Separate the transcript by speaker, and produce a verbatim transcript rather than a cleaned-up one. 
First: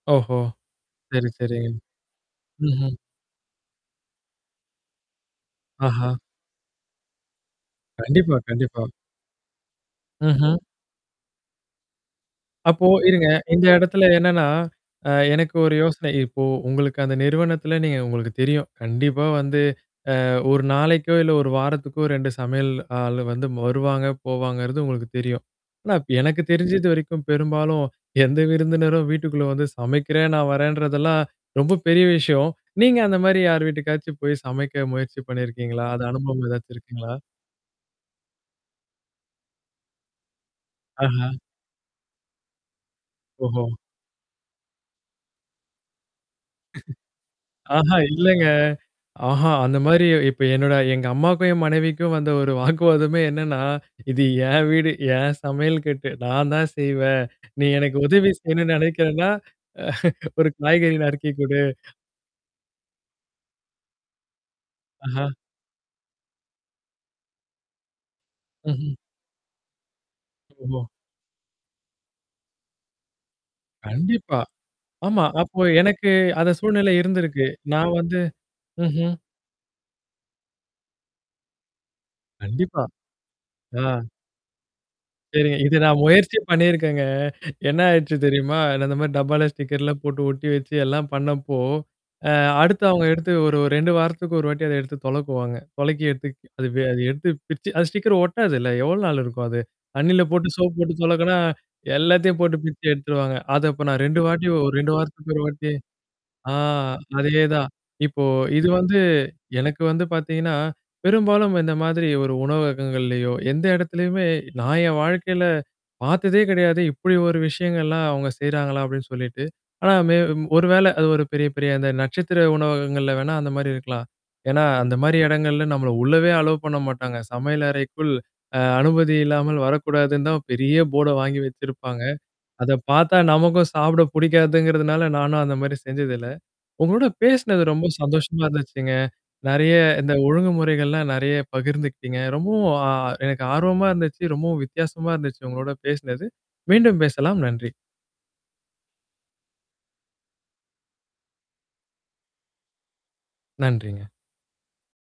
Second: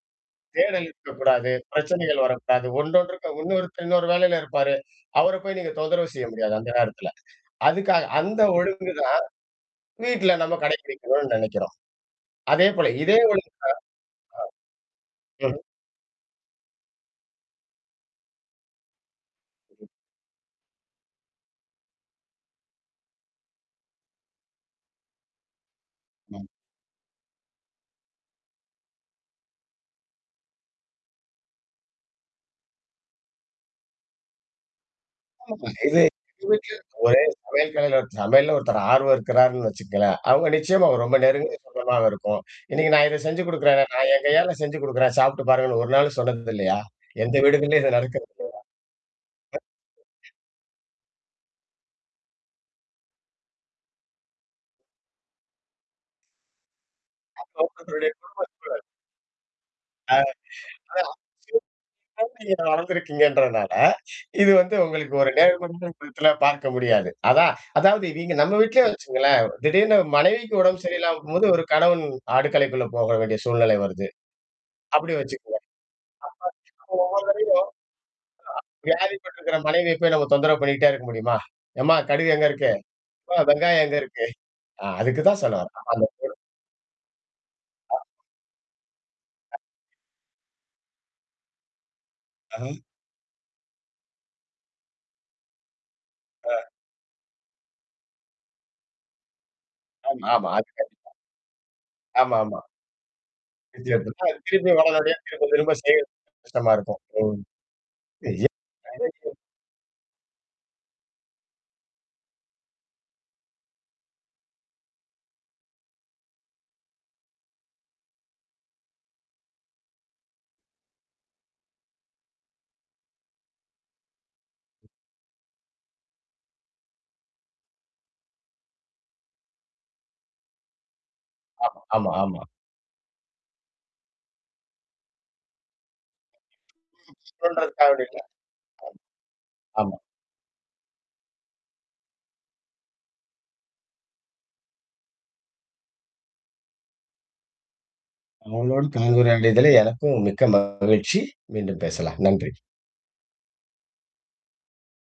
Speaker 1: ஓஹோ!
Speaker 2: தேடல்
Speaker 1: சரி,
Speaker 2: இருக்கக்கூடாது.
Speaker 1: சரிங்க.
Speaker 2: பிரச்சனைகள் வரக்கூடாது.
Speaker 1: ம்ஹ்ம்.
Speaker 2: ஒன்றொன்றுக்கு இன்னொருத்தங்க வேலையில இருப்பாரு. அவர போய் நீங்க
Speaker 1: ஆஹா.
Speaker 2: தொந்தரவு செய்ய முடியாது அந்த நேரத்தில. அதுக்காக
Speaker 1: கண்டிப்பா,
Speaker 2: அந்த
Speaker 1: கண்டிப்பா.
Speaker 2: ஒழுங்கு தான். வீட்ல நம்ம
Speaker 1: ம்ஹ்ம்.
Speaker 2: கடைபிடிக்கணும்னு நினைக்கிறோம். அதே
Speaker 1: அப்போ
Speaker 2: போல இதே
Speaker 1: இருங்க.
Speaker 2: ஒழுக்கம்தான்.
Speaker 1: இந்த இடத்துல என்னன்னா அ
Speaker 2: ஆ
Speaker 1: எனக்கு
Speaker 2: ம்ஹ்ம்.
Speaker 1: ஒரு யோசனை. இப்போ உங்களுக்கு அந்த நிறுவனத்துல நீங்க உங்களுக்கு தெரியும். கண்டிப்பா வந்து அ ஒரு நாளைக்கோ! இல்ல ஒரு வாரத்துக்கோ! இரண்டு சமையல் ஆள் வந்து வருவாங்க, போவாங்கிறது உங்களுக்கு தெரியும். ஆனா, எனக்கு
Speaker 2: ம்.
Speaker 1: தெரிஞ்சது வரைக்கும் பெரும்பாலும் எந்த விருந்தினரும் வீட்டுக்குள்ள வந்து சமைக்கிறேன் நான் வரேன்றதெல்லாம் ரொம்ப பெரிய விஷயம். நீங்க அந்தமாரி யார் வீட்டுக்காச்சும் போய் சமைக்க முயற்சி
Speaker 2: [unintelligible]
Speaker 1: பண்ணியிருக்கீங்களா?
Speaker 2: இது.
Speaker 1: அது அனுபவம் ஏதாச்சும்
Speaker 2: [unintelligible]
Speaker 1: இருக்குங்களா?
Speaker 2: ஒரே, ஒரே கலையில ஒரு சமையல்ல ஒருத்தர் ஆர்வம் இருக்கிறாருன்னு வச்சுக்கங்களேன்! அவுங்க நிச்சயமா அவ ரொம்ப
Speaker 1: ஆஹா!
Speaker 2: நெருங்குன சொந்தமாக இருக்கும். இன்னக்கு நான் இத செஞ்சு
Speaker 1: ஓஹோ!
Speaker 2: குடுக்குறேனே, நான் என் கையால செஞ்சு குடுக்குறேன் சாப்புட்டு பாருங்கன்னு ஒரு நாள் சொன்னது இல்லயா! எந்த வீடு இதுலயும் இது
Speaker 1: ஆஹா!
Speaker 2: நடக்கிறதில்லயா?
Speaker 1: இல்லங்க. ஆஹா. அந்தமாரி இப்ப என்னோட எங்க அம்மாக்கும் என் மனைவிக்கும் வந்த ஒரு வாக்குவாதமே என்னன்னா, இது ஏன் வீடு, ஏன் சமையல் கட்டு நான் தான் செய்வேன். நீ எனக்கு
Speaker 2: அவர்களுடைய குடும்ப
Speaker 1: உதவி செய்யணுன்னு
Speaker 2: சூழல்
Speaker 1: நினைக்கிறேன்னா,
Speaker 2: அ
Speaker 1: அ ஒரு காய்கறி நறுக்கி குடு.
Speaker 2: அதான். [unintelligible] வளர்ந்திருக்கீங்கின்றனால, இது வந்து உங்களுக்கு
Speaker 1: ஆஹா!
Speaker 2: ஒரு நேர்மன்ற [unintelligible] பார்க்க முடியாது. அதான். அதாவது நீங்க நம்ம வீட்லயே
Speaker 1: ம்ஹ்ம்.
Speaker 2: வச்சுங்களேன்! திடீர்னு மனைவிக்கு
Speaker 1: ஓஹோ!
Speaker 2: உடம்ப சரியில்லாமக்கும்போது, ஒரு கணவன் அடுக்கலைக்குள்ள போக வேண்டிய சூழ்நிலை வருது.
Speaker 1: கண்டிப்பா.
Speaker 2: அப்பிடி
Speaker 1: ஆமா.
Speaker 2: வச்சுகங்க
Speaker 1: அப்போ எனக்கு அந்த சூழ்நிலை இருந்திருக்கு. நான் வந்து
Speaker 2: [unintelligible]
Speaker 1: ம்ஹ்ம்.
Speaker 2: வியாதிப்பட்டுருக்கிற மனைவியப் போய் நம்ம தொந்தரவு பண்ணிட்டே இருக்க முடியுமா? எம்மா! கடுகு எங்க இருக்கு?
Speaker 1: கண்டிப்பா.
Speaker 2: ஆ வெங்காயம்
Speaker 1: ஆ.
Speaker 2: எங்க இருக்கு? ஆ அதுக்கு தான் சொல்ல
Speaker 1: சரிங்க. இத
Speaker 2: வரேன்
Speaker 1: நான்
Speaker 2: அந்த [unintelligible]
Speaker 1: முயற்சி பண்ணியிருக்கேங்க. என்ன
Speaker 2: அ.
Speaker 1: ஆயிடுச்சு தெரியுமா? நான் அந்தமாரி டப்பால
Speaker 2: அ.
Speaker 1: ஸ்டிக்கர்லாம் போட்டு ஒட்டி வச்சு எல்லாம் பண்ணப்போ அ
Speaker 2: ம்ஹ்ம்.
Speaker 1: அடுத்து அவுங்க எடுத்து ஒரு ரெண்டு வாரத்துக்கு ஒரு வாட்டி அத எடுத்து தொலக்குவாங்க. தொலைக்கி எடுத்து
Speaker 2: ஆ.
Speaker 1: அது, அது எடுத்து பிரிச்சு அது ஸ்டிக்கர் ஒட்டாதுல்ல எவ்வளோ நாள் இருக்கும் அது. தண்ணீல
Speaker 2: அம், ஆமா, ஆமா.
Speaker 1: போட்டு
Speaker 2: அது
Speaker 1: சோப்பு போட்டு
Speaker 2: கரெக்ட்தான்.
Speaker 1: தொலக்குனா,
Speaker 2: ஆமா,
Speaker 1: எல்லாத்தையும் போட்டு
Speaker 2: ஆமா.
Speaker 1: பிரிச்சு எடுத்துருவாங்க. அத
Speaker 2: [unintelligible]
Speaker 1: அப்ப நான்
Speaker 2: திரும்பியும்
Speaker 1: ரெண்டு வாட்டி ஒரு ரெண்டு
Speaker 2: [unintelligible]
Speaker 1: வாரத்துக்கு ஒரு
Speaker 2: திரும்ப,
Speaker 1: வாட்டி.
Speaker 2: திரும்ப செய்ய
Speaker 1: ஆ
Speaker 2: கஷ்டமா இருக்கும்.
Speaker 1: அதேதான். இப்போ
Speaker 2: ம்.
Speaker 1: இது வந்து
Speaker 2: [unintelligible]
Speaker 1: எனக்கு வந்து பார்த்தீங்கன்னா, பெரும்பாலும் இந்த மாதிரி ஒரு உணவககங்கள்லயோ, எந்த இடத்தலயுமே நான் என் வாழ்க்கையில பார்த்ததே கிடையாது. இப்பிடி ஒரு விஷயங்கள்லாம் அவுங்க செய்றாங்களா? அப்பிடின்னு சொல்லிட்டு. ஆனா மே ஒரு வேளை அது ஒரு பெரிய, பெரிய அந்த நட்சத்திர உணவகங்கள்ல வேணா அந்தமாரி இருக்கலாம். ஏன்னா, அந்தமாரி இடங்கள்ல நம்மள உள்ளவே அலோ பண்ண மாட்டாங்க. "சமையல் அறைக்குள் அ அனுமதி இல்லாமல் வரக்கூடாதுன்னு." தான் பெரிய போர்ட வாங்கி
Speaker 2: ஆமா,
Speaker 1: வச்சிருப்பாங்க.
Speaker 2: ஆமா, ஆமா.
Speaker 1: அத பார்த்தா நமக்கும் சாப்பிட புடிக்காதுங்கிறதுனால நானும் அந்தமாரி செஞ்சது இல்ல. உங்களோட பேசினது ரொம்ப
Speaker 2: தோன்றதுக்காக வேண்டி இல்ல. [unintelligible]
Speaker 1: சந்தோஷமா இருந்துச்சுங்க. நெறைய
Speaker 2: ஆமா.
Speaker 1: இந்த ஒழுங்குமுறைகள்லாம் நிறைய பகிர்ந்துக்கிட்டீங்க. ரொம்பவும் அ எனக்கு ஆர்வமா இருந்துச்சு. ரொம்பவும் வித்தியாசமா இருந்துச்சு உங்களோட பேசினது. மீண்டும் பேசலாம். நன்றி.
Speaker 2: உங்களோடு கலந்துரையாடியதல எனக்கும் மிக்க மகிழ்ச்சி. மீண்டும் பேசலாம். நன்றி.
Speaker 1: நன்றிங்க.